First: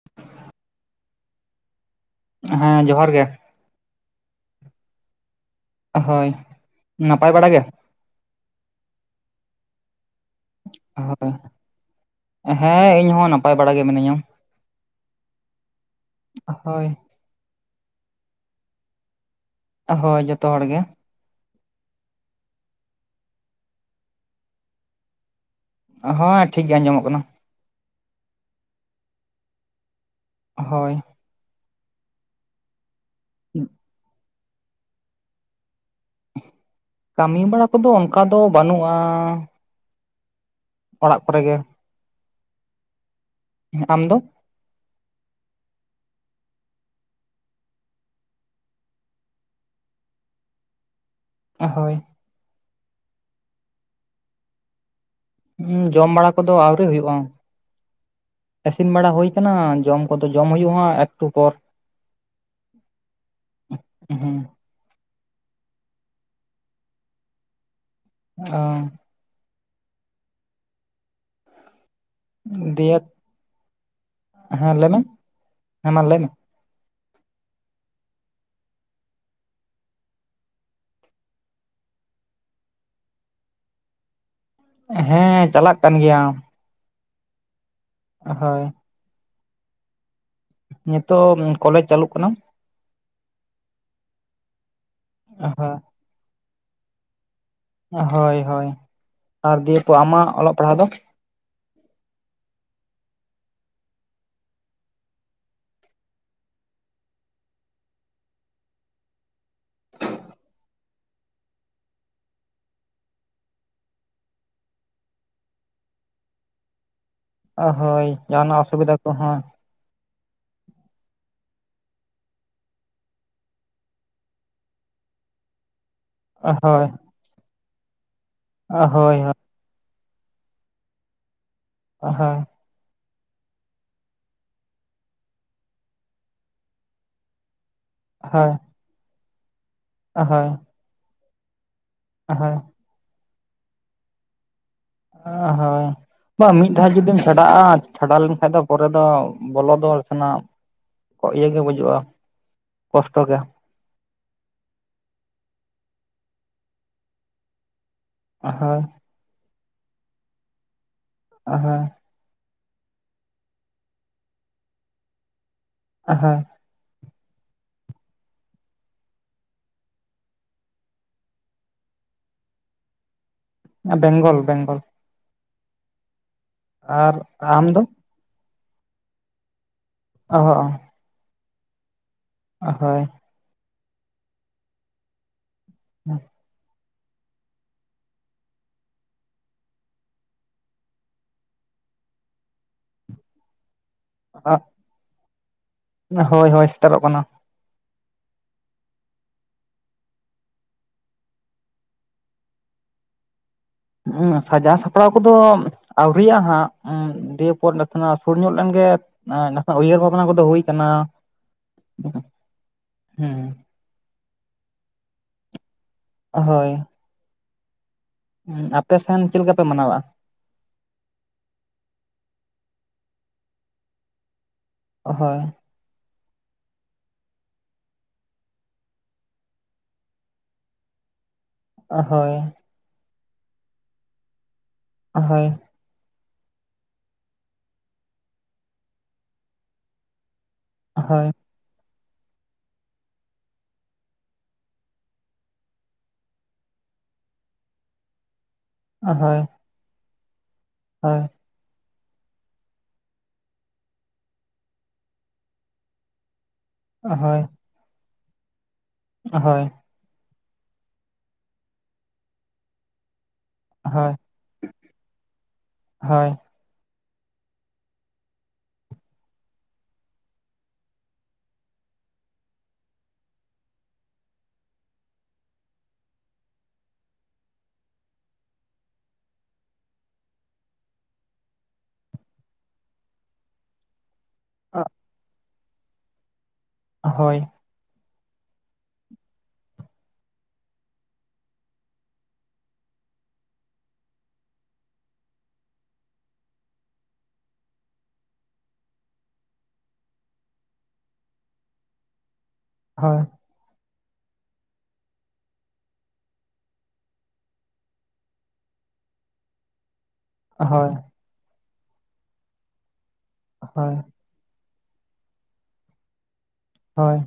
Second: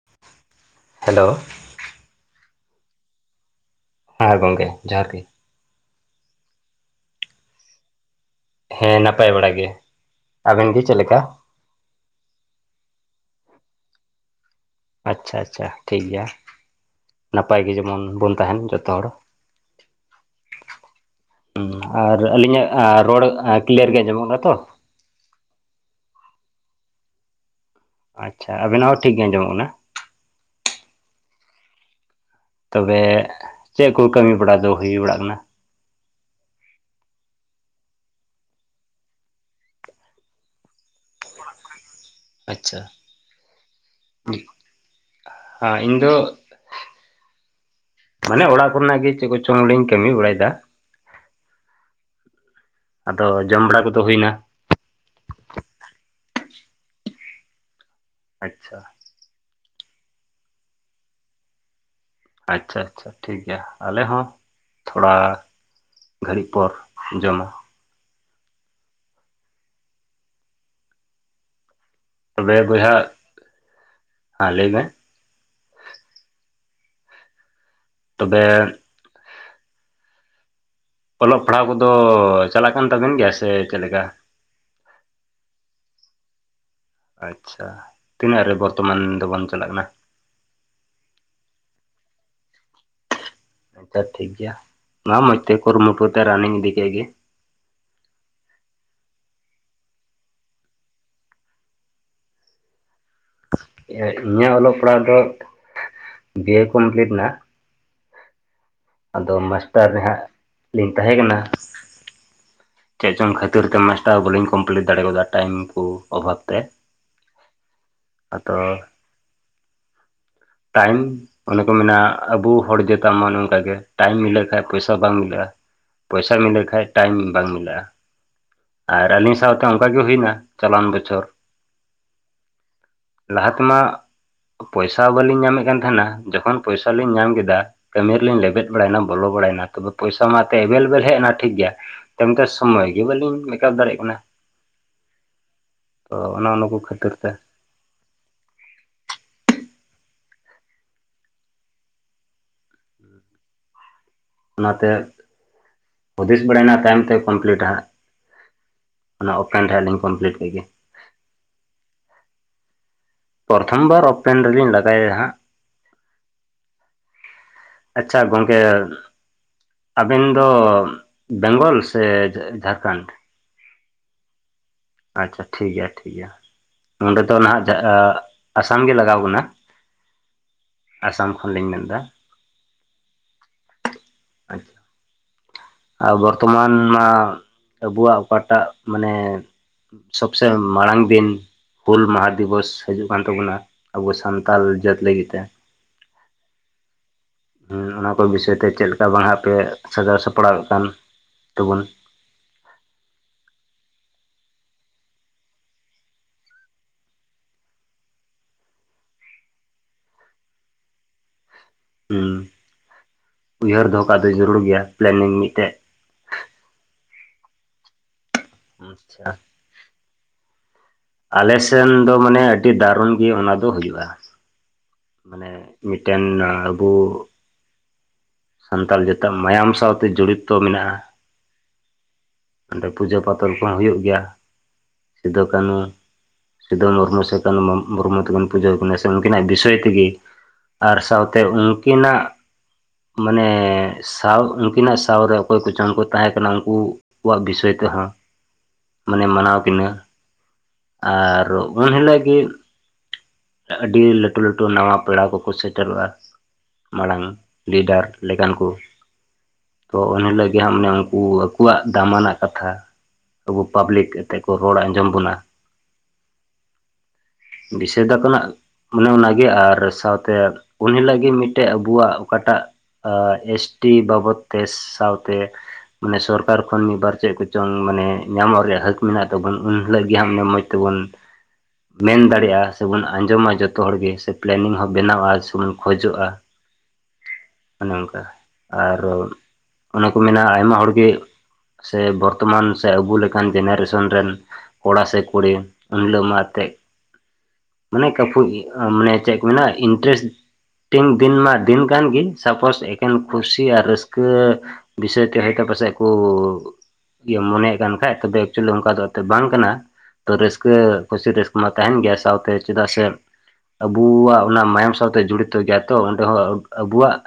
[inaudible] [inaudible] Hello? ᱦᱮᱸ ᱡᱚᱦᱟᱨ ᱜᱮ᱾ ᱦᱚᱭ ᱜᱚᱝᱠᱮ ᱡᱚᱦᱟᱨ ᱜᱮ ᱾ ᱦᱳᱭ ᱱᱟᱯᱟᱭ ᱵᱟᱲᱟ ᱜᱮ? ᱦᱮᱸ ᱱᱟᱯᱟᱭ ᱵᱟᱲᱟ ᱜᱮ᱾ ᱟᱵᱮᱱ ᱜᱮ ᱪᱮᱫ ᱞᱮᱠᱟ ᱦᱳᱭ, ᱦᱮᱸ ᱤᱧ ᱦᱚᱸ ᱱᱟᱯᱟᱭ ᱵᱟᱲᱟ ᱜᱮ ᱢᱤᱱᱤᱹᱧᱟ ᱾ ᱟᱪᱷᱟ-ᱟᱪᱷᱟ ᱴᱷᱤᱠ ᱜᱮᱭᱟ, ᱱᱟᱯᱟᱭ ᱜᱮ ᱡᱮᱢᱚᱱ ᱵᱚᱱ ᱛᱟᱦᱮᱱ ᱡᱚᱛᱚ ᱦᱚᱲᱼᱼ ᱦᱳᱭ ᱡᱚᱛᱚ ᱦᱚᱲ ᱜᱮ᱾ ᱟᱨ ᱟᱹᱞᱤᱧᱟᱜ ᱨᱚᱲ ᱠᱤᱞᱭᱟ. ᱨ ᱜᱮ ᱟᱡᱟᱢᱚᱜ ᱠᱟᱱᱟ ᱛᱚ? ᱦᱳᱭ ᱴᱷᱤᱠ ᱜᱮ ᱟᱸᱡᱚᱢᱚᱜ ᱠᱟᱱᱟ ᱾ ᱟᱪᱷᱟ ᱟᱵᱮᱱᱟᱜ ᱦᱚᱸ ᱴᱷᱤᱠ ᱜᱮ ᱟᱸᱡᱚᱢᱚᱜ ᱠᱟᱱᱟ ᱾ ᱦᱳᱭ ᱾ ᱛᱚᱵᱮ ᱪᱮᱫ ᱠᱚ ᱠᱟᱹᱢᱤ ᱵᱟᱲᱟ ᱫᱚ ᱦᱩᱭ ᱵᱟᱲᱟᱜ ᱠᱟᱱᱟ? ᱠᱟᱹᱢᱤ ᱵᱟᱲᱟ ᱠᱚᱫᱚ ᱚᱱᱠᱟ ᱫᱚ ᱵᱟᱹᱱᱩᱜᱼᱟᱼᱼ ᱚᱲᱟᱜ ᱠᱚᱨᱮᱜ ᱜᱮ᱾ ᱟᱪᱷᱟ ᱾ ᱟᱢ ᱫᱚ? ᱦᱮᱸ ᱤᱧ ᱫᱚᱼᱼ ᱢᱟᱱᱮ ᱚᱲᱟᱜ ᱠᱚᱨᱮᱱᱟᱜ ᱜᱮ ᱪᱮᱫ ᱠᱚᱪᱚᱝ ᱞᱤᱧ ᱠᱟᱹᱢᱤ ᱵᱟᱲᱟᱭᱮᱫᱟ᱾ ᱦᱳᱭ ᱾ ᱟᱫᱚ ᱡᱚᱢ ᱵᱟᱲᱟ ᱠᱚᱫᱚ ᱦᱩᱭᱮᱱᱟ? ᱦᱩᱸ ᱡᱚᱢ ᱵᱟᱲᱟ ᱠᱚᱫᱚ ᱟᱹᱣᱨᱤ ᱦᱩᱭᱩᱜᱼᱟ, ᱟᱪᱪᱷᱟ ᱤᱥᱤᱱ ᱵᱟᱲᱟ ᱦᱩᱭᱼᱼ ᱠᱟᱱᱟ ᱡᱚᱢ ᱠᱚᱫᱚ ᱡᱚᱢ ᱦᱩᱭᱩᱜᱼᱟ ᱟᱦᱟᱸᱜ ᱮᱠᱴᱩ ᱯᱚᱨᱼᱼ ᱟᱪᱷᱟ-ᱟᱪᱷᱟ ᱴᱷᱤᱠ ᱜᱮᱭᱟ ᱟᱞᱮ ᱦᱚᱸᱼᱼ ᱦᱩᱸ ᱛᱷᱚᱲᱟ ᱜᱷᱟᱹᱲᱤᱡ ᱯᱚᱨ ᱡᱚᱢᱟ ᱾ ᱦᱳᱭ᱾ ᱛᱚᱵᱮ ᱫᱮ ᱵᱚᱭᱦᱟ ᱞᱟᱹᱭ ᱦᱮᱸ ᱢᱮ ᱞᱟᱹᱭᱢᱮ, ᱦᱮᱸ ᱢᱟ ᱞᱟᱹᱭ ᱢᱮ? ᱛᱚᱵᱮᱼᱼ ᱚᱞᱚᱜ ᱯᱟᱲᱦᱟᱣ ᱠᱚᱫᱚ ᱪᱟᱞᱟᱜ ᱠᱟᱱ ᱛᱟᱵᱮᱱ ᱜᱮᱭᱟ ᱥᱮ ᱪᱮᱫ ᱞᱮᱠᱟ? ᱦᱮᱸ ᱪᱟᱞᱟᱜ ᱠᱟᱱ ᱜᱮᱭᱟ᱾ ᱟᱪᱷᱟ ᱛᱤᱱᱟᱹᱜ ᱨᱮ ᱦᱳᱭ ᱵᱚᱨᱛᱚᱢᱟᱱ ᱫᱚᱵᱚᱱ ᱪᱟᱞᱟᱜ ᱠᱟᱱᱟ? ᱱᱤᱛᱚᱜ ᱠᱚᱞᱮᱡ ᱪᱟ. ᱞᱩᱜ ᱠᱟᱱᱟ ᱾ ᱟᱪᱷᱟ ᱴᱷᱤᱠ ᱜᱮᱭᱟ, ᱢᱟ ᱢᱚᱸᱡᱽ ᱛᱮ ᱠᱩᱨᱩᱢᱩᱴᱩ ᱛᱮ ᱨᱟᱱᱤᱝ ᱤᱫᱤ ᱠᱮᱫ ᱜᱮᱼᱼ ᱦᱳᱭ-ᱦᱳᱭ, ᱟᱨ ᱫᱤᱭᱮᱯ ᱟᱢᱟᱜ ᱚᱞᱚᱜ ᱯᱟᱲᱦᱟᱜ ᱫᱚ ᱤᱧᱟᱹᱜ ᱚᱞᱚᱜ ᱯᱟᱲᱦᱟᱜ ᱫᱚ ᱵᱤᱭᱮ ᱠᱚᱢᱯᱞᱤᱴ ᱮᱱᱟ ᱟᱫᱚ ᱢᱟᱥᱴᱟᱨ ᱨᱮᱦᱟᱸᱜ ᱞᱤᱧ ᱛᱟᱦᱮᱸ ᱠᱟᱱᱟ᱾ ᱪᱮᱫ ᱪᱚᱝ ᱠᱷᱟᱹᱛᱤᱨ ᱛᱮ ᱢᱟᱥᱴᱟᱨ ᱵᱟᱹᱞᱤᱧ ᱠᱚᱢᱯᱤᱞᱤᱴ ᱫᱟᱲᱮ ᱟᱫᱟ ᱴᱟᱭᱤᱢ ᱠᱩ ᱚᱵᱷᱟᱵᱽ ᱛᱮ ᱚ ᱦᱳᱭ ᱟᱫᱚ ᱡᱟᱦᱟᱱᱟᱜ ᱚᱥᱩᱵᱤᱫᱟ ᱠᱚᱦᱚᱸ ᱴᱟᱭᱤᱢ ᱚᱱᱮ ᱠᱚ ᱢᱮᱱᱟ ᱟᱵᱚ ᱦᱚᱲ ᱡᱮᱛᱟᱱ ᱢᱟ ᱱᱚᱝᱠᱟᱜᱮ ᱴᱟᱭᱤᱢ ᱢᱤᱞᱟᱹᱜ ᱠᱷᱟᱱ ᱯᱚᱭᱥᱟ ᱵᱟᱝ ᱢᱤᱞᱟᱹᱜᱼᱟ ᱯᱚᱭᱥᱟ ᱢᱤᱞᱟᱹᱜ ᱠᱷᱟᱡ ᱦᱳᱭ ᱴᱟᱭᱤᱢ ᱵᱟᱝ ᱢᱤᱞᱟᱹᱜᱼᱟ ᱟᱨ ᱦᱳᱭ ᱦᱳᱭ ᱟᱹᱞᱤᱧ ᱥᱟᱶ ᱚᱱᱠᱟᱜ ᱜᱮ ᱦᱩᱭᱱᱟ ᱪᱟᱞᱟᱣᱟᱱ ᱵᱚᱪᱷᱚᱨ ᱟᱼᱦᱟᱸ ᱞᱟᱦᱟ ᱛᱮᱢᱟᱜ ᱯᱚᱭᱥᱟ ᱵᱟᱞᱤᱧ ᱧᱟᱢᱮᱫ ᱠᱟᱱ ᱛᱟᱦᱮᱱᱟ ᱡᱚᱠᱷᱚᱱ ᱯᱚᱭᱥᱟ ᱞᱤᱧ ᱧᱟᱢ ᱠᱮᱫᱟ ᱠᱟᱹᱢᱤ ᱨᱮᱞᱤᱧ ᱦᱳᱭ ᱞᱮᱵᱮᱫ ᱵᱟᱲᱟᱭᱱᱟ ᱵᱚᱞᱚ ᱵᱟᱲᱟᱭᱱᱟ ᱛᱚᱵᱮ ᱯᱚᱭᱥᱟ ᱢᱟ ᱦᱳᱭ ᱛᱮ ᱮᱵᱮᱞᱼᱮᱵᱮᱞ ᱦᱮᱡ ᱮᱱᱟ ᱴᱷᱤᱠ ᱜᱮᱭᱟ ᱛᱤᱱᱴᱟ ᱥᱚᱢᱚᱭ ᱜᱮ ᱵᱟᱹᱞᱤᱧ ᱢᱮᱠᱟᱯ ᱫᱟᱲᱮᱭᱟᱜ ᱠᱟᱱᱟ᱾ ᱚ ᱦᱳᱭ ᱛᱚ ᱚᱱᱮ ᱵᱟᱝ ᱚᱱᱟ ᱢᱤᱫ ᱠᱚ ᱫᱷᱟᱣ ᱠᱷᱟᱹᱛᱤᱨ ᱡᱩᱫᱤᱢ ᱛᱮ ᱪᱷᱟᱰᱟᱜ ᱟ ᱪᱷᱟᱰᱟ ᱞᱮᱱᱠᱷᱟᱡ ᱫᱚ ᱯᱚᱨᱮ ᱫᱚ ᱵᱚᱞᱚ ᱫᱚ ᱥᱮᱱᱟᱜ ᱤᱭᱟᱹ ᱜᱮ ᱵᱩᱡᱩᱜᱼᱟ ᱠᱚᱥᱴᱚ ᱜᱮ ᱚᱱᱟᱛᱮ ᱦᱩᱫᱤᱥ ᱵᱟᱲᱟᱭᱮᱱᱟ ᱛᱟᱭᱚᱢᱛᱮ ᱠᱚᱢᱯᱤᱞᱤᱴᱟ ᱟ ᱦᱳᱭ ᱚᱱᱟ ᱳᱯᱮᱱ ᱴᱟᱜ ᱞᱤᱧ ᱠᱚᱢᱯᱤᱞᱤᱴ ᱠᱮᱫ ᱜᱮ ᱟ ᱦᱟᱸ ᱯᱨᱚᱛᱷᱚᱢ ᱵᱟᱨ ᱚᱯᱮᱱ ᱨᱮᱞᱤᱧ ᱞᱟᱜᱟᱭ ᱭᱟ ᱦᱟᱸᱜ ᱟ ᱦᱟᱸ ᱟᱪᱪᱷᱟ ᱜᱚᱝᱠᱮ ᱟᱵᱮᱱ ᱫᱚ ᱵᱮᱝᱜᱚᱞ ᱥᱮ ᱡᱷᱟᱲᱠᱷᱟᱹᱱᱰ? ᱵᱮᱝᱜᱚᱞ ᱵᱮᱝᱜᱚᱞ ᱟᱪᱪᱷᱟ ᱴᱷᱤᱠᱜᱮᱭᱟ ᱴᱷᱤᱠᱜᱮᱭᱟ ᱟᱨ ᱱᱚᱸᱰᱮ ᱫᱚ ᱟᱢ ᱱᱟᱦᱟᱜ ᱟᱥᱟᱢ ᱜᱮ ᱞᱟᱜᱟᱣ ᱠᱟᱱᱟ ᱚᱸ ᱚᱸ ᱟᱥᱟᱢ ᱠᱷᱚᱱᱞᱤᱧ ᱢᱮᱱ ᱫᱟ ᱟ ᱦᱳᱭ ᱟᱪᱪᱷᱟ ᱟᱵ ᱛᱚᱢᱟᱨᱱᱟ ᱟᱵᱚᱣᱟᱜ ᱚᱠᱟᱴᱟᱜ ᱢᱟᱱᱮᱻ ᱥᱚᱵᱥᱮ ᱢᱟᱲᱟᱝ ᱫᱤᱱ ᱦᱩᱞ ᱢᱟᱦᱟ ᱫᱤᱵᱚᱥ ᱦᱤᱡᱩᱜ ᱠᱟᱱ ᱛᱟᱵᱩᱱᱟ ᱟᱵᱚ ᱥᱟᱱᱛᱟᱞ ᱡᱟᱹᱛ ᱞᱟᱹᱜᱤᱫ ᱛᱮ ᱦᱳᱭ ᱦᱳᱭ ᱥᱮᱴᱮᱨᱚᱜ ᱠᱟᱱᱟ ᱦᱩᱸ ᱚᱱᱟ ᱠᱚ ᱵᱤᱥᱚᱭ ᱛᱮ ᱪᱮᱫ ᱞᱮᱠᱟ ᱵᱟᱝ ᱦᱟᱜ ᱟᱯᱮ ᱥᱟᱡᱟᱣ ᱥᱟᱯᱲᱟᱣ ᱠᱟᱱ ᱛᱟᱵᱚᱱ ᱦᱩᱸ ᱥᱟᱡᱟᱣ ᱥᱟᱯᱲᱟᱣ ᱠᱚᱫᱚ ᱟᱹᱣᱨᱤᱭᱟᱜ ᱦᱟᱸᱜ ᱫᱤᱭᱯᱚᱨ ᱱᱟᱥᱮᱱᱟᱜ ᱥᱩᱨ ᱧᱚᱜ ᱞᱮᱱᱜᱮ ᱱᱟᱦᱟᱜ ᱩᱭᱦᱟᱹᱨ ᱵᱷᱟᱵᱽᱱᱟ ᱠᱚᱫᱚ ᱦᱩᱭ ᱠᱟᱱᱟ᱾ ᱦᱩᱸ ᱦᱩᱸ ᱩᱭᱦᱟᱹᱨ ᱫᱚᱦᱚ ᱠᱟᱜ ᱫᱚ ᱡᱟᱹᱨᱩᱲ ᱜᱮᱭᱟ ᱯᱞᱮᱱᱤᱝ ᱢᱤᱜᱴᱮᱜ ᱚᱦᱳᱭ ᱟᱪᱪᱷᱟ ᱟᱯᱮᱥᱮᱱ ᱪᱮᱫ ᱞᱮᱠᱟ ᱯᱮ ᱢᱟᱱᱟᱣᱟ? ᱟᱞᱮ ᱥᱮᱱ ᱫᱚ ᱢᱟᱱᱮ ᱟᱹᱰᱤ ᱰᱟᱨᱩᱱ ᱜᱮ ᱚᱱᱟ ᱫᱚ ᱦᱩᱭᱩᱜᱼᱟ ᱦᱳᱭ ᱢᱟᱱᱮ ᱢᱤᱜᱴᱮᱱ ᱟᱵᱩ ᱥᱟᱱᱛᱟᱞ ᱡᱟᱹᱛᱟᱜ ᱢᱟᱭᱟᱢ ᱥᱟᱶᱛᱮ ᱡᱚᱲᱤᱛᱛᱚ ᱢᱮᱱᱟᱜᱼᱟ᱾ ᱚᱦᱳᱭ ᱚᱸᱰᱮ ᱯᱩᱡᱟᱹ ᱯᱟᱛᱚᱞ ᱠᱚᱦᱚᱸ ᱦᱩᱭᱩᱜ ᱜᱮᱭᱟ ᱥᱤᱫᱷᱩ ᱦᱳᱭ ᱠᱟᱱᱩ ᱥᱤᱫᱩ ᱢᱩᱨᱢᱩ ᱥᱮ ᱠᱟᱹᱱᱩ ᱢᱩᱨᱢᱩ ᱛᱟᱹᱠᱤᱱ ᱯᱩᱡᱟᱹ ᱣᱟᱠᱤᱱᱟ ᱥᱮ ᱩᱱᱠᱤᱱᱟᱜ ᱵᱤᱥᱚᱭ ᱛᱤᱜᱤ ᱾ ᱟᱨ ᱦᱳᱭ ᱥᱟᱶᱛᱮ ᱩᱱᱠᱤᱱᱟᱜ ᱢᱟᱱᱮ ᱥᱟᱶ ᱩᱱᱠᱤᱱᱟᱜ ᱥᱟᱶᱨᱮ ᱚᱠᱚᱭ ᱠᱚᱪᱚᱝᱠᱚ ᱛᱟᱦᱮᱸ ᱠᱟᱱᱟ ᱩᱱᱠᱩ ᱠᱚᱣᱟᱜ ᱵᱤᱥᱚᱭ ᱛᱮᱦᱚᱸ ᱢᱟᱱᱮ ᱦᱳᱭ ᱢᱟᱱᱟᱣ ᱠᱤᱱᱟᱹ ᱦᱳᱭ ᱟᱨ ᱩᱱ ᱦᱤᱞᱳᱜ ᱜᱮ ᱟᱰᱤ ᱞᱟᱴᱩ ᱞᱟᱴᱩ ᱱᱟᱣᱟ ᱯᱮᱲᱟ ᱠᱚᱠᱚ ᱥᱮᱴᱮᱨᱚᱜᱼᱟ᱾ ᱢᱟᱲᱟᱝ ᱦᱳᱭ ᱦᱳᱭ ᱞᱤᱰᱟᱨ ᱞᱮᱠᱟᱱ ᱠᱩ ᱦᱳᱭ᱾ ᱛᱚ ᱩᱱᱤᱞᱟᱹᱜᱤᱜ ᱦᱟᱸᱜ ᱢᱟᱱᱮ ᱩᱱᱠᱩ ᱟᱠᱩᱣᱟᱜ ᱫᱟᱢᱟᱱᱟᱜ ᱠᱟᱛᱷᱟ ᱟᱵᱩ ᱯᱟᱵᱽᱞᱤᱠ ᱦᱳᱭ ᱦᱳᱭ ᱛᱮᱠᱚ ᱨᱚᱲ ᱟᱸᱡᱚᱢ ᱵᱚᱱᱟ ᱦᱳᱭ᱾ ᱵᱤᱥᱚᱭ ᱫᱚ ᱟᱵᱱᱟᱜ ᱾ ᱚᱱᱮ ᱚᱱᱟᱜᱮ ᱟᱨ ᱥᱟᱶᱛᱮ ᱩᱱ ᱦᱤᱞᱳᱜ ᱜᱮ ᱢᱤᱫᱴᱮᱜ ᱟᱵᱚᱣᱟᱜ ᱚᱠᱟᱴᱟᱜ ᱮᱥ ᱴᱤ ᱵᱟᱵᱚᱛ ᱛᱮ ᱥᱟᱶᱛᱮ ᱢᱟᱱᱮ ᱥᱚᱨᱠᱟᱨ ᱠᱷᱚᱱ ᱢᱤᱫ ᱵᱟᱨ ᱪᱮᱫ ᱠᱚᱪᱚᱝ ᱢᱟᱱᱮ ᱧᱟᱢᱚᱜ ᱨᱮᱭᱟᱜ ᱦᱟ. ᱠ ᱢᱮᱱᱟᱜ ᱛᱟᱵᱚᱱ ᱩᱱ ᱦᱤᱞᱳᱜ ᱜᱮ ᱦᱟᱸᱜ ᱢᱟᱱᱮ ᱢᱚᱡᱽ ᱛᱮᱵᱚᱱ ᱢᱮᱱ ᱫᱟᱲᱮᱜᱼᱟ ᱥᱮᱵᱚᱱ ᱟᱸᱡᱚᱢᱟ ᱡᱚᱛᱚ ᱦᱚᱲᱜᱮ ᱥᱮ ᱯᱞᱮᱱᱤᱝ ᱦᱚᱸ ᱵᱮᱱᱟᱣᱼᱟ ᱥᱮᱵᱚᱱ ᱠᱷᱚᱡᱚᱜᱼᱟ, ᱦᱳᱭ᱾ ᱚᱱᱮ ᱚᱝᱠᱟ ᱟᱨ ᱚᱱᱮᱠᱚ ᱢᱮᱱᱟ ᱟᱭᱢᱟ ᱦᱚᱲ ᱜᱮ ᱥᱮ ᱵᱚᱨᱛᱚᱢᱟᱱ ᱥᱮ ᱟᱵᱚ ᱞᱮᱠᱟᱱ ᱡᱮᱱᱟᱨᱮᱥᱚᱱ ᱨᱮᱱ ᱠᱚᱲᱟ ᱥᱮ ᱠᱩᱲᱤ ᱩᱱ ᱦᱤᱞᱳᱜ ᱢᱟᱛᱮ ᱢᱟᱱᱮ ᱠᱟᱯᱷᱩ ᱤ ᱢᱟᱱᱮ ᱪᱮᱫ ᱠᱚ ᱢᱮᱱᱟ ᱤᱱᱴᱮᱨᱮᱥ ᱛᱤᱱ ᱫᱤᱱ ᱢᱟ ᱫᱤᱱ ᱠᱟᱱ ᱜᱤ ᱥᱟᱯᱳᱪ ᱮᱠᱮᱱ ᱠᱷᱩᱥ ᱠᱩᱥᱤ ᱟᱨ ᱨᱟᱹᱥᱠᱟᱹ ᱵᱤᱥᱚᱭ ᱛᱮ ᱦᱳᱭᱛᱚ ᱯᱟᱥᱮᱡ ᱠᱩ ᱤᱧᱟᱹᱢ ᱢᱚᱱᱮᱫ ᱠᱟᱱ ᱠᱷᱟᱡ ᱛᱚᱵᱮ ᱮᱠᱪᱩᱭᱮᱞᱤ ᱚᱱᱠᱟ ᱫᱚ ᱮᱛᱚ ᱵᱟᱝ ᱠᱟᱱᱟ ᱾ ᱛᱚ ᱨᱟᱹᱥᱠᱟᱹ ᱦᱳᱭ ᱠᱩᱥᱤ ᱨᱟᱹᱥᱠᱟᱹ ᱢᱟ ᱛᱟᱸᱦᱮᱱ ᱜᱮᱭᱟ ᱥᱟᱶᱛᱮ ᱪᱮᱫᱟᱜ ᱥᱮ ᱦᱳᱭ ᱟᱵᱩᱣᱟᱜ ᱚᱱᱟ ᱢᱟᱭᱟᱢ ᱥᱟᱶᱛᱮ ᱡᱚᱲᱤᱛᱚ ᱡᱟᱛᱚ ᱚᱸᱰᱮ ᱦᱚᱸ ᱟᱵᱩᱣᱟᱜ ᱦᱳᱭ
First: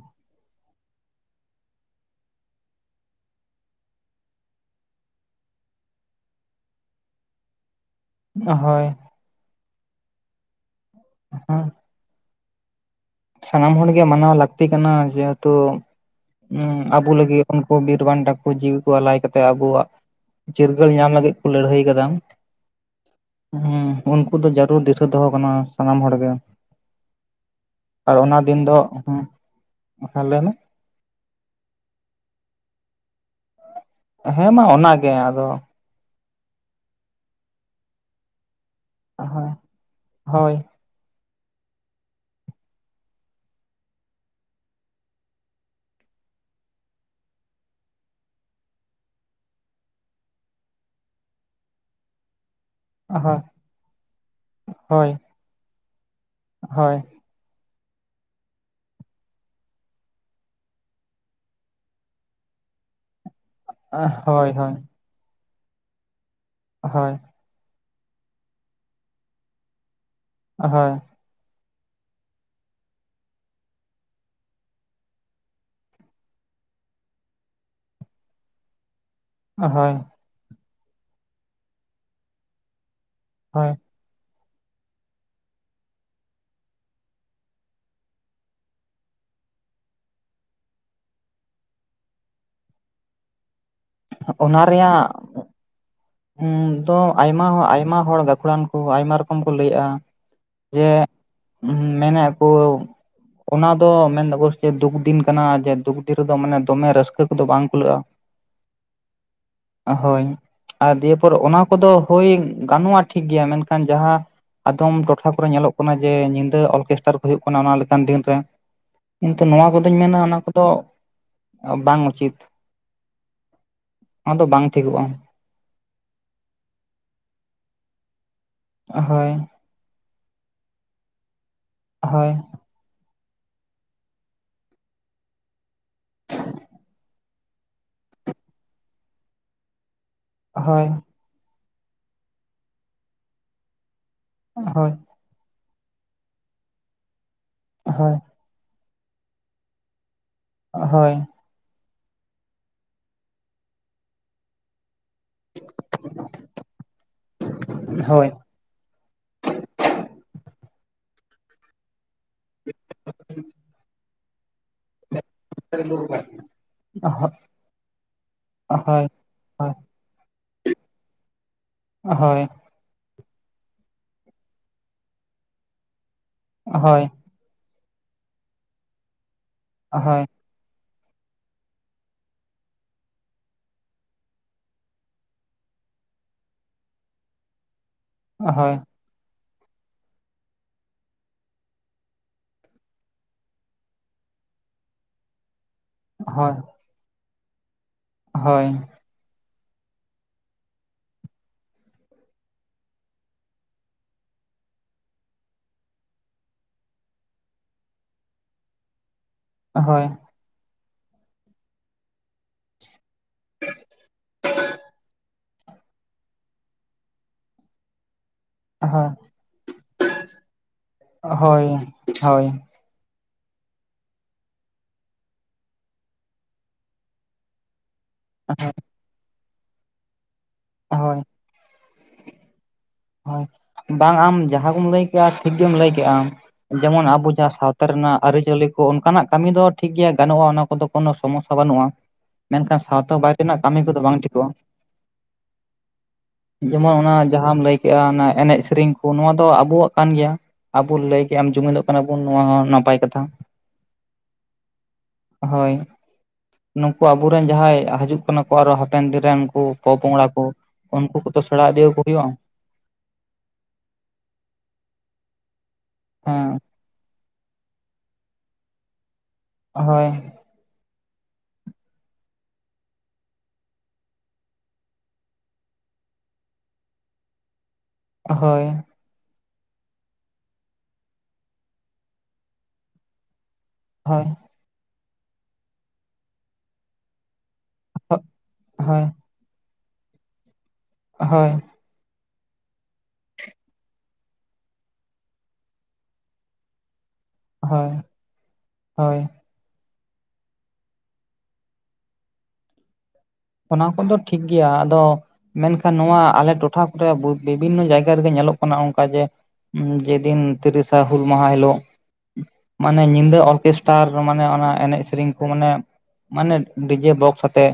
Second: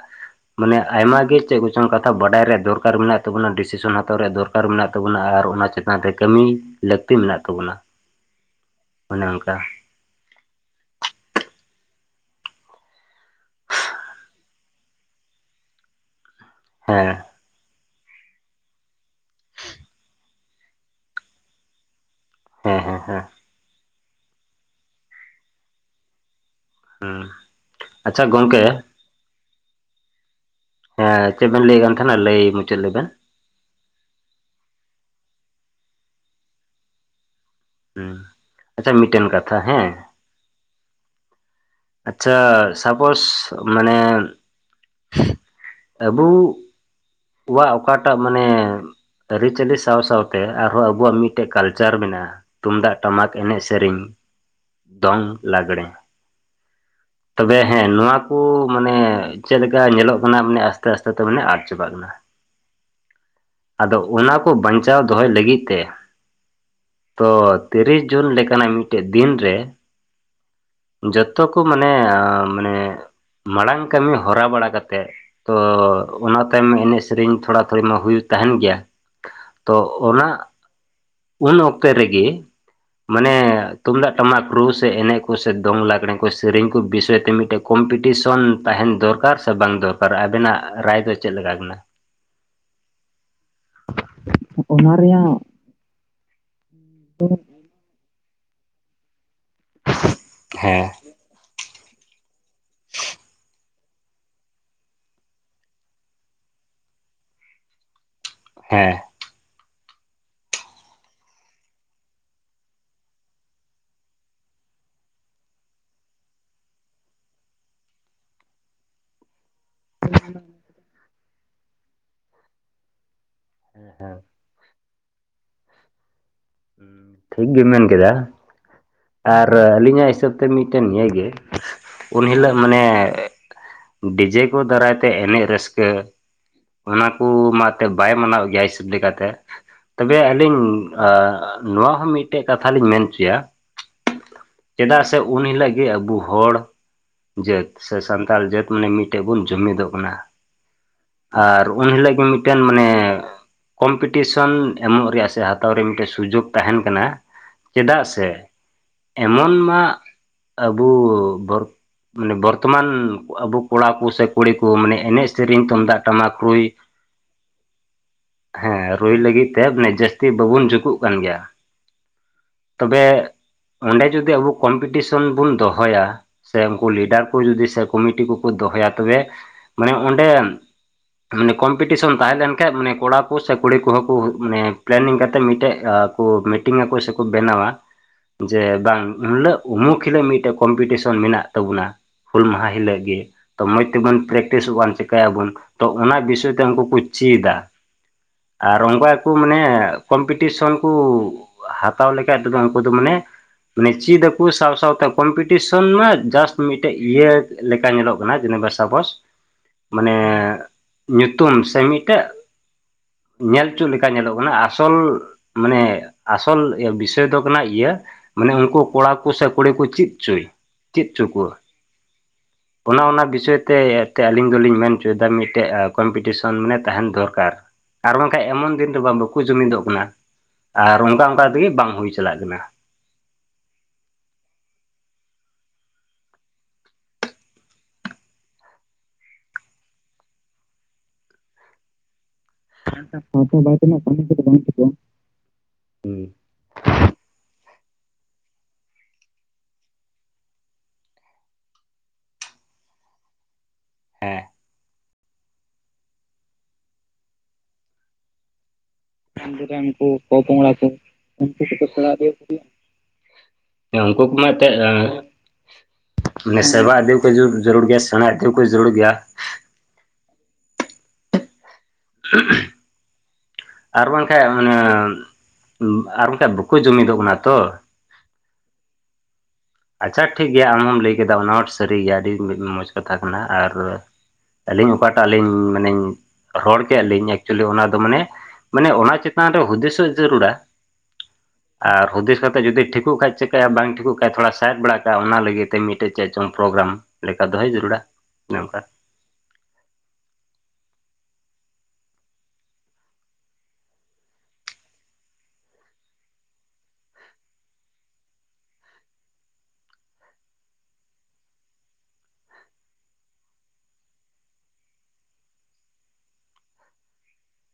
ᱢᱟᱱᱮ ᱟᱭᱢᱟ ᱜᱮ ᱪᱮᱜ ᱠᱚᱪᱚᱝ ᱠᱟᱛᱷᱟ ᱵᱟᱰᱟᱭ ᱨᱮᱭᱟᱜ ᱫᱚᱨᱠᱟᱨ ᱢᱮᱱᱟᱜ ᱛᱟᱵᱚᱱᱟ ᱰᱤᱥᱤᱥᱚᱱ ᱦᱟᱛᱟᱣ ᱨᱮᱭᱟᱜ ᱫᱚᱨᱠᱟᱨ ᱢᱮᱱᱟᱜ ᱛᱟᱵᱚᱱᱟ ᱟᱨ ᱚᱱᱟ ᱪᱮ ᱚᱱᱟᱛᱮ ᱠᱟᱹᱢᱤ ᱞᱟᱹᱠᱛᱤ ᱢᱮᱱᱟᱜ ᱛᱟᱵᱚᱱᱟ᱾ ᱦᱳᱭ᱾ ᱚᱱᱮ ᱚᱱᱠᱟ᱾ ᱦᱮᱸ, ᱥᱟᱱᱟᱢ ᱦᱚᱲ ᱜᱮ ᱢᱟᱱᱟᱣ ᱞᱟᱠᱛᱤ ᱠᱟᱱᱟ ᱡᱮᱦᱮᱛᱩ ᱟᱵᱚ ᱦᱮᱸ ᱞᱟᱜᱤᱫ ᱩᱱᱠᱩ ᱵᱤᱨ ᱵᱟᱱᱴᱟ ᱠᱩ ᱡᱤᱣᱤ ᱠᱚ ᱟᱞᱟᱭ ᱠᱟᱛᱮ ᱟᱵᱚᱣᱟᱜ ᱪᱤᱨᱜᱟᱹᱞ ᱧᱟᱢ ᱞᱟᱜᱤᱫ ᱠᱚ ᱞᱟᱹᱲᱦᱟᱹᱭ ᱠᱟᱫᱟ, ᱦᱮᱸ ᱦᱮᱸ ᱦᱮᱸ᱾ ᱦᱩᱸ ᱩᱱᱠᱩ ᱫᱚ ᱡᱟᱨᱩᱲ ᱫᱤᱥᱟᱹ ᱫᱚᱦᱚ ᱠᱟᱱᱟ ᱥᱟᱱᱟᱢ ᱦᱚᱲ ᱜᱮ᱾ ᱦᱩᱸ᱾ ᱟᱨ ᱟᱪᱪᱷᱟ ᱚᱱᱟ ᱫᱤᱱ ᱜᱚᱝᱠᱮ ᱫᱚ, ᱦᱮᱸ ᱞᱟᱹᱭᱢᱮ᱾ ᱦᱮᱸ ᱪᱮᱫ ᱵᱮᱱ ᱞᱟᱹᱭᱮᱫ ᱠᱟᱱ ᱛᱟᱦᱮᱱᱟ ᱞᱟᱹᱭ ᱢᱩᱪᱟᱹᱫ ᱞᱮᱵᱮᱱ᱾ ᱦᱮᱸ ᱢᱟ ᱚᱱᱟᱜᱮ ᱟᱫᱚ᱾ ᱦᱩᱸ ᱟᱪᱪᱷᱟ ᱢᱤᱫᱴᱮᱱ ᱦᱳᱭ ᱠᱟᱛᱷᱟ ᱦᱮᱸ, ᱦᱳᱭ᱾ ᱟᱪᱪᱷᱟ ᱥᱟᱯᱳᱥ ᱢᱟᱱᱮ ᱟᱹᱵᱩ ᱠᱚᱣᱟᱜ ᱚᱠᱟᱴᱟᱜ ᱢᱟᱱᱮ ᱟᱹᱨᱤᱪᱟᱹᱞᱤ ᱥᱟᱶ ᱥᱟᱶᱛᱮ ᱟᱨᱦᱚᱸ ᱟᱵᱚᱣᱟᱜ ᱢᱤᱫᱴᱮᱡ ᱠᱟᱞᱪᱟᱨ ᱢᱮᱱᱟᱜᱼᱟ᱾ ᱛᱩᱢᱫᱟᱜ, ᱴᱟᱢᱟᱠ ᱦᱳᱭ ᱮᱱᱮᱡ ᱥᱮᱨᱮᱧ ᱦᱳᱭ ᱫᱚᱝ, ᱞᱟᱜᱽᱲᱮ, ᱦᱳᱭ᱾ ᱛᱚᱵᱮ ᱦᱮᱸ ᱱᱚᱣᱟ ᱠᱚ ᱢᱟᱱᱮ ᱪᱮᱫ ᱞᱮᱠᱟ ᱧᱮᱞᱚᱜ ᱠᱟᱱᱟ ᱢᱟᱱᱮ ᱟᱥᱛᱮ ᱟᱥᱛᱮ ᱛᱮ ᱢᱟᱱᱮ ᱟᱫ ᱪᱟᱵᱟᱜ ᱠᱟᱱᱟ᱾ ᱟᱫᱚ ᱚᱱᱟ ᱦᱳᱭ ᱠᱚ ᱦᱳᱭ ᱵᱟᱧᱪᱟᱣ ᱫᱚᱦᱚᱭ ᱞᱟᱹᱜᱤᱫ ᱛᱮ, ᱦᱳᱭ᱾ ᱛᱚ ᱛᱤᱨᱤᱥ ᱡᱩᱱ ᱞᱮᱠᱟᱱᱟᱜ ᱢᱤᱫᱴᱮᱱ ᱫᱤᱱ ᱨᱮ ᱦᱳᱭ᱾ ᱡᱚᱛᱚ ᱠᱚ ᱢᱟᱱᱮ ᱢᱟᱱᱮ ᱢᱟᱲᱟᱝ ᱠᱟᱹᱢᱤ ᱦᱚᱨᱟ ᱵᱟᱲᱟ ᱠᱟᱛᱮᱜ ᱛᱚ ᱚᱱᱟ ᱛᱟᱭᱚᱢ ᱮᱱᱮᱡ ᱥᱮ ᱥᱮᱨᱮᱧ ᱛᱷᱚᱲᱟ ᱛᱷᱚᱲᱤ ᱢᱟ ᱦᱩᱭᱩᱜ ᱛᱟᱦᱮᱱ ᱜᱮᱭᱟ, ᱛᱚ ᱦᱳᱭ ᱚᱱᱟ ᱩᱱ ᱚᱠᱛᱮ ᱨᱮᱜᱮ ᱢᱟᱱᱮ ᱦᱳᱭ ᱛᱩᱢᱫᱟᱜ ᱴᱟᱢᱟᱠ ᱨᱩ ᱥᱮ ᱮᱱᱮᱡ ᱠᱚ ᱥᱮ ᱫᱚᱝ ᱞᱟᱜᱽᱲᱮ ᱠᱚ ᱥᱮᱨᱮᱧ ᱠᱚ ᱵᱤᱥᱚᱭ ᱛᱮ ᱢᱤᱫᱴᱮᱱ ᱠᱚᱢᱯᱤᱴᱤᱥᱚᱱ ᱛᱟᱦᱮᱱ ᱫᱚᱨᱠᱟᱨ ᱥᱮ ᱵᱟᱝ ᱫᱚᱨᱠᱟᱨ ᱟᱵᱤᱱᱟᱜ ᱨᱟᱭ ᱫᱚ ᱪᱮᱫ ᱞᱮᱠᱟ ᱠᱟᱱᱟ? ᱚᱱᱟ ᱨᱮᱭᱟᱜ ᱫᱚ ᱟᱭᱢᱟ ᱟᱭᱢᱟ ᱦᱚᱲ ᱜᱟᱹᱠᱷᱩᱲᱟᱱ ᱠᱚ ᱟᱭᱢᱟ ᱨᱚᱠᱚᱢ ᱠᱚ ᱞᱟᱹᱭᱮᱜᱼᱟ ᱡᱮ ᱦᱮᱸ ᱢᱮᱱᱮᱫ ᱠᱚ ᱚᱱᱟ ᱫᱚ ᱢᱮᱱ ᱫᱟᱠᱚ ᱡᱮ ᱫᱩᱠ ᱫᱤᱱ ᱠᱟᱱᱟ ᱡᱮ ᱫᱩᱠ ᱫᱤᱱ ᱨᱮᱫᱚ ᱢᱟᱱᱮ ᱫᱚᱢᱮ ᱨᱟᱹᱥᱠᱟᱹ ᱠᱚᱫᱚ ᱵᱟᱝ ᱠᱩᱞᱟᱹᱜᱼᱟ᱾ ᱦᱮᱸ᱾ ᱦᱳᱭ ᱟᱨ ᱫᱤᱭᱮ ᱯᱚᱨ ᱚᱱᱟ ᱠᱚᱫᱚ ᱦᱳᱭ, ᱜᱟᱱᱚᱜᱼᱟ, ᱴᱷᱤᱠᱜᱮᱭᱟ ᱢᱮᱱᱠᱷᱟᱱ ᱡᱟᱦᱟ ᱟᱫᱚᱢ ᱴᱚᱴᱷᱟ ᱠᱚᱨᱮ ᱧᱮᱞᱚᱜ ᱠᱟᱱᱟ ᱡᱮ, ᱧᱤᱫᱟᱹ ᱚᱨᱠᱮᱥᱴᱟᱨ ᱠᱚ ᱦᱩᱭᱩᱜ ᱠᱟᱱᱟ, ᱚᱱᱟ ᱞᱮᱠᱟᱱ ᱫᱤᱱ ᱨᱮ᱾ ᱠᱤᱱᱛᱩ ᱱᱚᱣᱟ ᱠᱚᱫᱚᱹᱧ ᱢᱮᱱᱟ, ᱚᱱᱟ ᱠᱚᱫᱚ ᱵᱟᱝ ᱩᱪᱤᱛ᱾ ᱦᱮᱸ ᱟ ᱫᱚ ᱵᱟᱝ ᱴᱷᱤᱠᱚᱜᱼᱟ! ᱴᱷᱤᱠ ᱜᱮᱢ ᱢᱮᱱ ᱠᱮᱫᱟ ᱦᱳᱭ ᱟᱨ ᱟᱹᱞᱤᱧᱟᱜ ᱦᱤᱥᱟᱹᱵ- -ᱛᱮ ᱢᱤᱫᱴᱮᱱ ᱱᱤᱭᱟᱹ ᱜᱮ, ᱩᱱ ᱦᱳᱭ ᱦᱤᱞᱟᱹᱜ- -ᱢᱟᱱᱮ ᱰᱤᱡᱮ ᱠᱚ ᱫᱟᱨᱟᱭ ᱛᱮ ᱮᱱᱮᱡ ᱨᱟᱹᱥᱠᱟᱹ, ᱚᱱᱟ ᱠᱩ ᱢᱟ ᱛᱮ ᱵᱟᱭ ᱢᱟᱱᱟᱣ ᱜᱮᱭᱟ ᱥᱟᱹᱵ ᱞᱮᱠᱟᱛᱮ, ᱛᱚᱵᱮ ᱟᱹᱞᱤᱧ ᱦᱳᱭ ᱟ ᱱᱚᱣᱟ ᱦᱚᱸ ᱢᱤᱫᱴᱮᱡ ᱠᱟᱛᱷᱟ ᱞᱤᱧ ᱢᱮᱱ ᱪᱚᱭᱟ ᱦᱳᱭ ᱪᱮᱫᱟᱜ ᱥᱮ ᱩᱱᱤ ᱞᱟᱹᱜᱤᱜ ᱟᱵᱚ ᱦᱚᱲ ᱡᱟᱹᱛ ᱥᱮ ᱦᱳᱭ ᱦᱳᱭ ᱥᱟᱱᱛᱟᱞ ᱡᱟᱹᱛ ᱢᱟᱱᱮ ᱢᱤᱫᱴᱮ ᱵᱚᱱ ᱡᱩᱢᱤᱫᱚᱜ ᱠᱟᱱᱟ᱾ ᱳ ᱦᱳᱭ, ᱟᱨ ᱩᱱ ᱦᱤᱞᱳᱜ ᱜᱮ ᱢᱤᱫᱴᱮᱱ ᱢᱟᱱᱮ ᱠᱚᱢᱯᱤᱴᱤᱥᱚᱱ ᱮᱢᱚᱜ ᱨᱮᱭᱟᱜ ᱥᱮ ᱟ- -ᱦᱟᱛᱟᱣ ᱨᱮ ᱢᱤᱫᱴᱮᱱ ᱥᱩᱡᱳᱜᱽ ᱛᱟᱦᱮᱱ ᱠᱟᱱᱟ, ᱪᱮᱫᱟᱜ ᱦᱳᱭ ᱥᱮ- -ᱮᱢᱚᱱ ᱢᱟ ᱟᱵᱩ ᱵᱚᱨ ᱢᱟᱱᱮ ᱵᱚᱨᱛᱚᱢᱟᱱ ᱟᱵᱩ ᱠᱚᱲᱟ ᱠᱚ ᱥᱮ ᱠᱩᱲᱤ ᱠᱚ ᱢᱟᱱᱮ ᱮᱱᱮᱡ-ᱥᱮᱨᱮᱧ, ᱛᱩᱱᱫᱟᱜ-ᱴᱟᱢᱟᱠ ᱨᱩᱭ ᱚᱦᱚᱜ, ᱦᱮᱸ, ᱨᱩᱭ ᱞᱟᱹᱜᱤᱫ ᱛᱮ ᱡᱟᱹᱥᱛᱤ ᱵᱟᱵᱩᱱ ᱡᱩᱠᱩᱜ ᱠᱟᱱ ᱜᱮᱭᱟ, ᱦᱳᱭ᱾ ᱛᱚᱵᱮ ᱚᱸᱰᱮ ᱡᱩᱫᱤ ᱟᱵᱩ ᱠᱚᱢᱯᱤᱴᱤᱥᱚᱱ ᱵᱚᱱ ᱫᱚᱦᱚᱭᱟ ᱥᱮ ᱩᱱᱠᱩ ᱦᱳᱭ ᱦᱳᱭ ᱞᱤᱰᱟ [unintelligible] ᱡᱩᱫᱤ ᱥᱮ ᱠᱚᱢᱤᱴᱤ ᱠᱚᱠᱚ ᱫᱚᱦᱚᱭᱟ ᱛᱚᱵᱮ ᱢᱟᱱᱮ ᱚᱸᱰᱮᱻ- -ᱢᱟᱱᱮ ᱠᱚᱢᱯᱤᱴᱤᱥᱚᱱ ᱛᱟᱦᱮᱸ ᱞᱮᱱᱠᱷᱟᱡ ᱢᱟᱱᱮ ᱠᱚᱲᱟ ᱠᱳ ᱥᱮ ᱠᱩᱲᱤ ᱠᱳᱦᱳᱸ ᱠᱳ ᱢᱟᱱᱮ ᱯᱞᱮᱱᱤᱝ ᱠᱟᱛᱮ ᱢᱤᱫᱴᱮᱡ ᱡᱷᱟ ᱠᱳ ᱢᱤᱴᱤᱝ ᱟᱠᱚ ᱥᱮᱠᱚ ᱵᱮᱱᱟᱣᱟ ᱡᱮ ᱵᱟᱝ ᱩᱱ ᱞᱳᱜ ᱩᱢᱩ ᱠᱷᱤᱞᱳᱜ ᱢᱤᱫᱴᱮᱱ ᱠᱚᱢᱯᱤᱴᱤᱥᱚᱱ ᱢᱮᱱᱟᱜ ᱛᱟᱵᱚᱱᱟ᱾ ᱦᱩᱞ ᱢᱟᱦᱟ ᱦᱤᱞᱟᱹᱜ ᱜᱮ ᱛᱚ ᱢᱚᱡ ᱛᱮᱵᱚᱱ ᱯᱨᱮᱠᱴᱤᱥᱚᱣᱟᱱ ᱪᱤᱠᱟᱭᱟᱵᱚᱱ? ᱛᱚ ᱚᱱᱟ ᱵᱤᱥᱚᱭ ᱦᱳᱭ ᱛᱮ ᱩᱱᱠᱩ ᱠᱚ ᱪᱮᱫᱼᱟ ᱟᱨ ᱚᱱᱠᱟ ᱠᱩ ᱢᱟᱱᱮ ᱠᱚᱢᱯᱤ- -ᱯᱤᱴᱤᱥᱚᱱ ᱠᱩ ᱦᱟᱛᱟᱣ ᱞᱮᱠᱷᱟᱡ ᱛᱩᱫᱩ ᱩᱱᱠᱩ ᱫᱩ ᱢᱟᱱᱮ ᱢᱟᱱᱮ, ᱪᱤᱫᱟᱠᱩ ᱥᱟᱶ ᱥᱟᱶᱛᱮ ᱠᱚᱢᱯᱤᱴᱤᱥᱚᱱ ᱢᱟ ᱡᱟᱥᱴ ᱢᱤᱫᱴᱮᱡ ᱤᱭᱟᱹ [unintelligible] ᱞᱮᱠᱟ ᱧᱮᱞᱚᱜ ᱠᱟᱱᱟ ᱡᱮᱱᱮ ᱵᱚᱥᱟᱵᱟᱥ [unintelligible] [inaudible] ᱢᱟᱱᱮ, ᱧᱩᱛᱩᱢ ᱥᱮ ᱢᱤᱫᱴᱟᱜ ᱧᱮᱞ ᱪᱚᱜ ᱞᱮᱠᱟ ᱧᱮᱞᱚᱜ ᱠᱟᱱᱟ ᱟᱥᱚᱞ ᱢᱟᱱᱮ, ᱟᱥᱚᱞ ᱮ ᱵᱤᱥᱚᱭ ᱫᱚ ᱠᱟᱱᱟ ᱤᱭᱟᱹ ᱢᱟᱱᱮ, ᱩᱱᱠᱩ ᱠᱚᱲᱟ ᱠᱩ ᱥᱮ ᱠᱩᱲᱤ ᱠᱩ ᱪᱮᱫ ᱪᱩᱭ ᱪᱮᱫ ᱪᱳᱠᱳ᱾ ᱦᱳᱭ ᱚᱱᱟ ᱚᱱᱟ ᱵᱤᱥᱚᱭ ᱛᱮ ᱛᱮ ᱟᱹᱞᱤᱧ ᱫᱚᱞᱤᱧ ᱢᱮᱱ ᱪᱚᱭ ᱫᱟ, ᱢᱤᱫᱴᱮᱡ ᱠᱚᱢᱯᱤᱴᱤᱥᱚᱱ ᱢᱟᱱᱮ ᱛᱟᱦᱮᱱ ᱫᱚᱨᱠᱟᱨ᱾ ᱟᱨ ᱵᱟᱝᱠᱷᱟᱡ [unintelligible] ᱮᱢᱚᱱ ᱫᱤᱱ ᱵᱟᱝ ᱵᱟᱠᱚ ᱡᱩᱢᱤᱫᱚᱜ ᱠᱟᱱᱟ ᱟᱨ ᱦᱳᱭ ᱚᱱᱠᱟ ᱚᱱᱠᱟ ᱛᱮᱜᱮ ᱵᱟᱝ ᱦᱩᱭ ᱪᱟᱞᱟᱜ ᱠᱟᱱᱟ, ᱦᱳᱭ, ᱵᱟᱝ ᱟᱢ ᱡᱟᱦᱟᱸ ᱠᱚᱢ ᱞᱟᱹᱭ ᱠᱮᱫᱼᱟ ᱴᱷᱤᱠ ᱜᱮᱢ ᱞᱟᱹᱭ ᱠᱮᱜᱼᱟᱢ᱾ ᱡᱮᱢᱚᱱ ᱟᱵᱚ ᱡᱟ ᱥᱟᱣᱛᱟ ᱨᱮᱱᱟᱜ ᱟᱹᱨᱤ-ᱪᱟᱞᱞᱤ ᱠᱚ ᱚᱱᱠᱟᱱᱟᱜ ᱠᱟᱹᱢᱤ ᱫᱚ ᱴᱷᱤᱠᱜᱮᱭᱟ ᱜᱟᱱᱚᱜᱼᱟ, ᱚᱱᱟ ᱠᱚᱫᱚ ᱠᱳᱱᱳ ᱥᱚᱢᱚᱥᱥᱟ ᱵᱟᱹᱱᱩᱜᱼᱟ, ᱢᱮᱱᱠᱷᱟᱱ, ᱥᱟᱣᱛᱟ ᱵᱟᱭ ᱛᱮᱱᱟᱜ ᱠᱟᱹᱢᱤ ᱠᱚᱫᱚ ᱵᱟᱝ ᱴᱷᱤᱠᱚᱜᱼᱟ, ᱡᱮᱢᱚᱱ - ᱚᱱᱟ ᱡᱟᱦᱟᱸᱢ ᱞᱟᱹᱭ ᱠᱮᱜᱼᱟ, ᱚᱱᱟ ᱮᱱᱮᱡ ᱥᱮᱨᱮᱧ ᱠᱚ ᱱᱚᱣᱟ ᱫᱚ ᱟᱵᱚᱣᱟᱜ ᱠᱟᱱ ᱜᱮᱭᱟ᱾ ᱟᱵᱚ ᱞᱟᱹᱭ ᱠᱮᱜ ᱟᱢ ᱡᱩᱢᱤᱫᱚᱜ ᱠᱟᱱᱟ ᱵᱚᱱ, ᱱᱚᱣᱟ ᱦᱚᱸ ᱱᱟᱯᱟᱭ ᱠᱟᱛᱷᱟ᱾ ᱮᱸ, ᱦᱳᱭ, ᱱᱩᱠᱩ ᱟᱵᱚᱨᱮᱱ ᱡᱟᱦᱟᱸᱭ ᱦᱟᱡᱩᱜ- -ᱠᱟᱱᱟ ᱠᱚ ᱟᱨᱚ ᱦᱟᱯᱮᱱ ᱫᱤᱱ ᱨᱮᱱ ᱩᱱᱠᱩ ᱯᱚᱼᱯᱚᱝᱲᱟ ᱠᱚ, ᱩᱱᱠᱩ ᱠᱚᱛᱚ ᱥᱮᱬᱟ ᱤᱫᱤᱭᱟᱠᱚ ᱦᱩᱭᱩᱜᱼᱟ᱾ [inaudible] [unintelligible] ᱩᱱᱠᱩ ᱠᱚᱢᱟ ᱮᱛᱮᱫ ᱦᱮᱸ ᱢᱟᱱᱮ [unintelligible] ᱥᱮᱵᱟ ᱤᱫᱤᱣ [unintelligible] [unintelligible] ᱡᱟᱹᱨᱩᱲ ᱜᱮᱭᱟ ᱥᱮᱬᱟ ᱤᱫᱤ ᱠᱚᱦᱚᱸ [unintelligible] ᱡᱟᱹᱨᱩᱲ ᱜᱮᱭᱟ, ᱦᱳᱭ᱾ [unintelligible] ᱟᱨ ᱵᱟᱝᱠᱷᱟᱡ ᱚᱱᱮ ᱟᱨ ᱵᱟᱝᱠᱷᱟᱡ ᱵᱟᱠᱚ ᱡᱩᱢᱤᱫᱚᱜ ᱠᱟᱱᱟ ᱛᱚ ᱾ ᱦᱳᱭ ᱾ ᱟᱪᱪᱷᱟ ᱴᱷᱤᱠ ᱜᱮᱭᱟ ᱟᱢ ᱦᱚᱢ ᱞᱟᱹᱭ ᱠᱮᱫᱟ ᱚᱱᱟ ᱦᱚᱲ ᱥᱟᱹᱨᱤ ᱜᱮᱭᱟ ᱟᱹᱰᱤ ᱢᱚᱡᱽ ᱠᱟᱛᱷᱟ ᱠᱟᱱᱟ ᱟᱨ ᱦᱳᱭ ᱾ ᱟᱹᱞᱤᱧ ᱚᱠᱟᱴᱟᱜ ᱞᱤᱧ ᱢᱟᱱᱮᱧ ᱨᱚᱲ ᱠᱮᱫ-ᱟ ᱞᱤᱧ ᱮᱠᱪᱩᱭᱮᱞᱤ ᱚᱱᱟ ᱫᱚ ᱦᱳᱭ ᱢᱟᱱᱮ ᱢᱟᱱᱮ ᱦᱳᱭ ᱚᱱᱟ ᱪᱮ ᱛᱟᱱ ᱨᱮ ᱦᱩᱫᱮᱥᱚᱜ ᱡᱟᱹᱨᱩᱲᱟ ᱾ ᱦᱳᱭ ᱾ ᱟᱨ ᱦᱩᱫᱤᱥ ᱠᱟᱛᱮ ᱡᱩᱫᱤ ᱴᱷᱤᱠᱩᱜ ᱠᱷᱟᱡ ᱪᱮᱠᱟᱹᱭᱟ ᱵᱟᱝ ᱴᱷᱤᱠᱩᱜ ᱠᱷᱟᱡ ᱛᱷᱚᱲᱟ ᱥᱟ ᱥᱟᱦᱮᱫ ᱵᱟᱲᱟ ᱠᱟᱜᱼᱟ ᱚᱱᱟ ᱞᱟᱹᱜᱤᱫ ᱛᱮ ᱢᱤᱫᱴᱮᱡ ᱪᱮᱫ ᱪᱚᱝ ᱯᱨᱳᱜᱽᱨᱟᱢ ᱞᱮᱠᱟ ᱫᱚᱦᱚᱭ ᱦᱳᱭ ᱡᱟᱹᱨᱩᱲᱟ ᱚᱱᱮ ᱚᱱᱠᱟ ᱾ ᱦᱳᱭ ᱾ ᱚᱱᱟ ᱠᱚᱫᱚ ᱴᱷᱤᱠ ᱜᱮᱭᱟ ᱟᱫᱚ, ᱢᱮᱱᱠᱷᱟᱱ ᱱᱚᱣᱟ ᱟᱞᱮ ᱴᱚᱴᱷᱟ ᱠᱚᱨᱮ ᱵᱤᱵᱷᱤᱱᱱᱚ ᱡᱟᱭᱜᱟ ᱨᱮᱜᱮ ᱧᱮᱞᱚᱜ ᱠᱟᱱᱟ ᱚᱱᱠᱟ ᱡᱮ ᱡᱮᱫᱤᱱ ᱛᱤᱨᱤᱥᱟ ᱦᱩᱞ ᱢᱟᱦᱟ ᱦᱤᱞᱳᱜ, ᱢᱟᱱᱮ ᱧᱤᱫᱟᱹ ᱚᱨᱠᱮᱥᱴᱟᱨ ᱢᱟᱱᱮ ᱚᱱᱟ ᱮᱱᱮᱡ ᱥᱮᱨᱮᱧ ᱠᱚ ᱢᱟᱱᱮ, ᱢᱟᱱᱮ ᱰᱤᱡᱮ ᱵᱚᱠᱥ ᱟᱛᱮ,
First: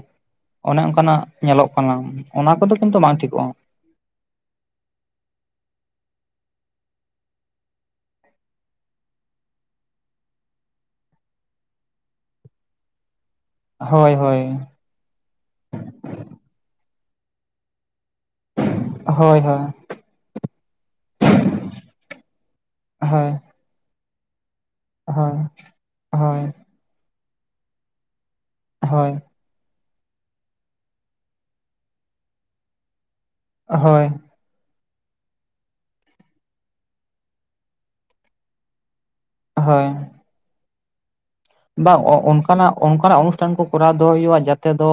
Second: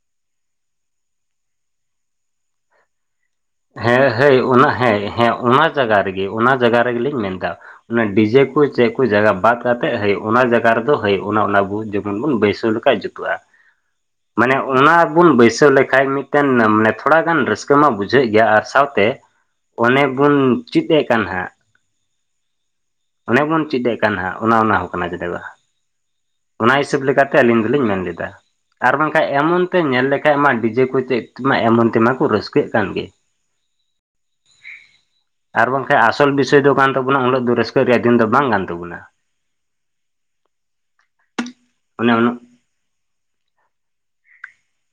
ᱚᱱᱮ ᱚᱱᱠᱟᱱᱟᱜ ᱧᱮᱞᱚᱜ ᱠᱟᱱᱟ ᱚᱱᱟ ᱠᱚᱫᱚ ᱠᱤᱱᱛᱩ ᱵᱟᱝ ᱴᱷᱤᱠᱚᱜᱼᱟ ᱾ ᱦᱮᱸᱦᱮᱸ ᱚᱱᱟ ᱦᱮᱸᱭ ᱚᱱᱟ ᱡᱟᱜᱟ ᱨᱮᱜᱮ ᱚᱱᱟ ᱡᱟᱜᱟ ᱨᱮᱜᱮᱞᱤᱧ ᱢᱮᱱᱫᱟ ᱾ ᱚᱱᱟ ᱰᱤᱡᱮ ᱠᱚ ᱪᱮᱫ ᱠᱚ ᱡᱟᱜᱟ ᱵᱟᱫ ᱠᱟᱛᱮ ᱦᱟᱹᱭ ᱚᱱᱟ ᱡᱟᱜᱟ ᱨᱮᱫᱚ ᱦᱟᱹᱭ ᱚᱱᱟ ᱚᱱᱟ ᱵᱩ ᱡᱮᱠᱢᱚᱱ ᱵᱚᱱ ᱵᱟᱹᱭᱥᱟᱹᱣ ᱞᱮᱠᱷᱟᱱ, ᱵᱟᱭ ᱡᱩᱛᱩᱜᱼᱟ ᱦᱳᱭ ᱾ ᱦᱳᱭ ᱢᱟᱱᱮ ᱚᱱᱟ ᱜᱮᱵᱚᱱ ᱵᱟᱹᱭᱥᱟᱹᱣ ᱞᱮᱠᱷᱟᱡ ᱢᱤᱫᱴᱮᱱ ᱢᱟᱱᱮ ᱛᱷᱚᱲᱟᱜᱟᱱ ᱨᱟᱹᱥᱠᱟᱹ ᱢᱟ ᱵᱩ ᱵᱩᱡᱷᱟᱹᱜ ᱜᱮᱭᱟ ᱟᱨ ᱥᱟᱶᱛᱮ ᱦᱳᱭ ᱦᱳᱭ ᱚᱱᱮ ᱵᱚᱱ ᱪᱤᱫ ᱮ ᱠᱟᱱ ᱦᱟᱸᱜ, ᱦᱳᱭ ᱚᱱᱮ ᱵᱚᱱ ᱪᱤᱫ ᱮ ᱠᱟᱱ ᱦᱟᱸᱜ ᱚᱱᱟ ᱚᱱᱟ ᱦᱚᱸ᱾ ᱠᱟᱱᱟ ᱪᱮᱫᱟᱜ ᱦᱳᱭ ᱵᱟᱝ ᱦᱳᱭ ᱾ ᱚᱱᱟ ᱦᱤᱥᱟᱹᱵ ᱞᱮᱠᱟᱛᱮ ᱟᱹᱞᱤᱧ ᱫᱚᱞᱤᱧ ᱢᱮᱱ ᱞᱮᱫᱟ ᱟᱨ ᱦᱳᱭ ᱵᱟᱝᱠᱷᱟᱱ ᱮᱢᱚᱱ ᱛᱮ ᱧᱮᱞ ᱞᱮᱠᱷᱟᱡ ᱢᱟ ᱰᱤᱡᱮ ᱠᱚ ᱪᱮᱫ ᱛᱮᱢᱟ ᱮᱢᱚᱱ ᱛᱮᱢᱟ ᱠᱚ ᱨᱟᱹᱥᱠᱟᱹᱜ ᱠᱟᱱ ᱜᱮ᱾ ᱦᱳᱭ ᱾ ᱟᱨ ᱵᱟᱝᱠᱷᱟᱡ ᱟᱥᱚᱞ ᱵᱤᱥᱚᱭ ᱫᱚ ᱠᱟᱱ ᱛᱟᱵᱚᱱᱟ ᱩᱱᱟᱹᱜ ᱫᱚ ᱨᱟᱹᱥᱠᱟᱹ ᱨᱮᱭᱟᱜ ᱫᱤᱱ ᱫᱚ ᱵᱟᱝ ᱠᱟᱱ ᱛᱟᱵᱩᱱᱟ ᱾ ᱦᱳᱭ ᱾ ᱵᱟᱝ ᱚᱱᱮ ᱩᱱᱟᱹᱜ ᱚᱱᱠᱟᱱᱟᱜ ᱚᱱᱠᱟᱱᱟᱜ ᱚᱱᱩᱥᱴᱷᱟᱱ ᱠᱚ ᱠᱚᱨᱟᱣ ᱫᱚᱦᱚ ᱦᱩᱭᱩᱜᱼᱟ ᱡᱟᱛᱮ ᱫᱚ,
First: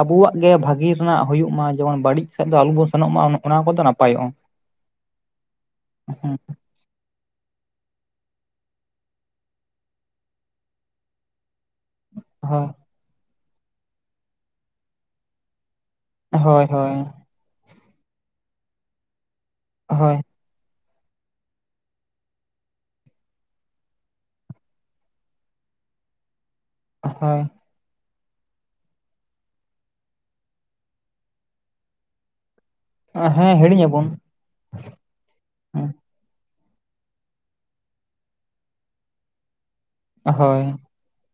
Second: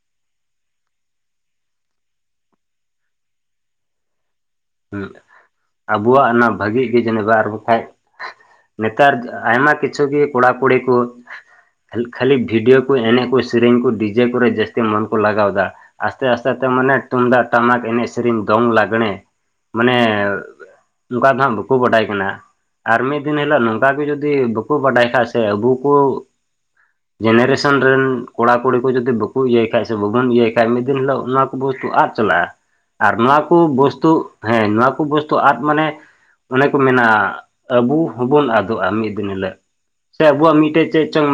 ᱟᱵᱚᱣᱟᱜ ᱜᱮ ᱵᱷᱟᱹᱜᱤ ᱨᱮᱱᱟᱜ ᱦᱩᱭᱩᱜ ᱢᱟ ᱡᱮᱢᱚᱱ ᱵᱟᱹᱲᱤᱡ ᱥᱮᱫ ᱫᱚ ᱟᱞᱚᱵᱚᱱ ᱥᱮᱱᱚᱜ ᱢᱟ ᱚᱱᱟ ᱚᱱᱟ ᱠᱚᱫᱚ ᱱᱟᱯᱟᱭᱚᱜᱼᱟ ᱾ ᱦᱢ [unintelligible] ᱟᱵᱚᱣᱟᱜ ᱚᱱᱟ ᱵᱷᱟᱹᱜᱤ ᱠᱤ ᱡᱟᱹᱱᱤ ᱵᱟᱨ ᱵᱟᱠᱷᱟᱡ ᱱᱮᱛᱟᱨ ᱟᱭᱢᱟ ᱠᱤᱪᱷᱩ ᱜᱮ ᱠᱚᱲᱟᱼ ᱠᱩᱲᱤ ᱠᱚ, ᱠᱷᱟᱹᱞᱤ ᱦᱳᱭ ᱵᱷᱤᱰᱤᱭᱳ ᱠᱚ ᱮᱱᱮᱜ ᱠᱚ ᱥᱮᱨᱮᱧ ᱠᱚ ᱰᱤᱡᱮ ᱠᱚᱨᱮ ᱡᱟᱹᱥᱛᱤ ᱢᱚᱱ ᱠᱚ ᱞᱟᱜᱟᱣᱫᱟ ᱾ ᱟᱥᱛᱮ ᱟᱥᱛᱮ ᱦᱳᱭ ᱛᱮ ᱢᱟᱱᱮ ᱦᱳᱭ ᱛᱩᱢᱫᱟᱜ ᱴᱟᱢᱟᱠ ᱮᱱᱮᱡ ᱥᱮᱨᱮᱧ ᱫᱚᱝ ᱞᱟᱜᱽᱬᱮ, ᱢᱟᱱᱮ ᱦᱳᱭ ᱚᱝᱠᱟ ᱫᱚ ᱦᱟᱸᱜ ᱵᱟᱠᱚ ᱵᱟᱰᱟᱭ ᱠᱟᱱᱟ ᱾ ᱟᱨ ᱢᱤᱫ ᱫᱤᱱ ᱦᱤᱞᱳᱜ ᱱᱚᱝᱠᱟ ᱜᱮ ᱡᱩᱫᱤ ᱵᱟᱠᱚ ᱵᱟᱰᱟᱭ ᱥᱮ ᱟᱵᱚ ᱠᱚ ᱦᱳᱭ ᱡᱮᱱᱮᱨᱮᱥ ᱥᱮᱱ ᱨᱮᱱ ᱠᱚᱲᱟ ᱠᱩᱲᱤ ᱠᱚ ᱡᱩᱫᱤ ᱵᱟᱠᱚ ᱤᱭᱟᱹᱭ ᱠᱷᱟᱡ ᱥᱮ ᱵᱟᱵᱚᱱ ᱤᱭᱟᱹᱭ ᱠᱷᱟᱡ ᱢᱤᱫ ᱫᱤᱱ ᱦᱤᱞᱳᱜ ᱚᱱᱟ ᱠᱚᱵᱚ ᱛᱩ ᱟᱫ ᱪᱟᱞᱟᱜᱼᱟ ᱾ ᱟᱨ ᱱᱚᱣᱟ ᱠᱚ ᱦᱮᱸ ᱦᱤᱲᱤᱧ ᱟᱵᱚᱱ ᱵᱚᱥᱛᱩ ᱦᱮᱸ ᱱᱚᱣᱟ ᱠᱚ ᱵᱚᱥᱛᱩ ᱟᱫ ᱢᱟᱱᱮ ᱚᱱᱮ ᱠᱚ ᱢᱮᱱᱟ ᱟᱵᱩ ᱦᱚᱸᱵᱚᱱ ᱟᱫᱚᱜᱼᱟ ᱢᱤᱫ ᱫᱤᱱ ᱦᱤᱞᱟᱹᱜ ᱥᱮ ᱟᱵᱚᱣᱟᱜ ᱦᱳᱭ ᱢᱤᱫᱴᱮᱡ ᱪᱮᱜ ᱪᱚᱝ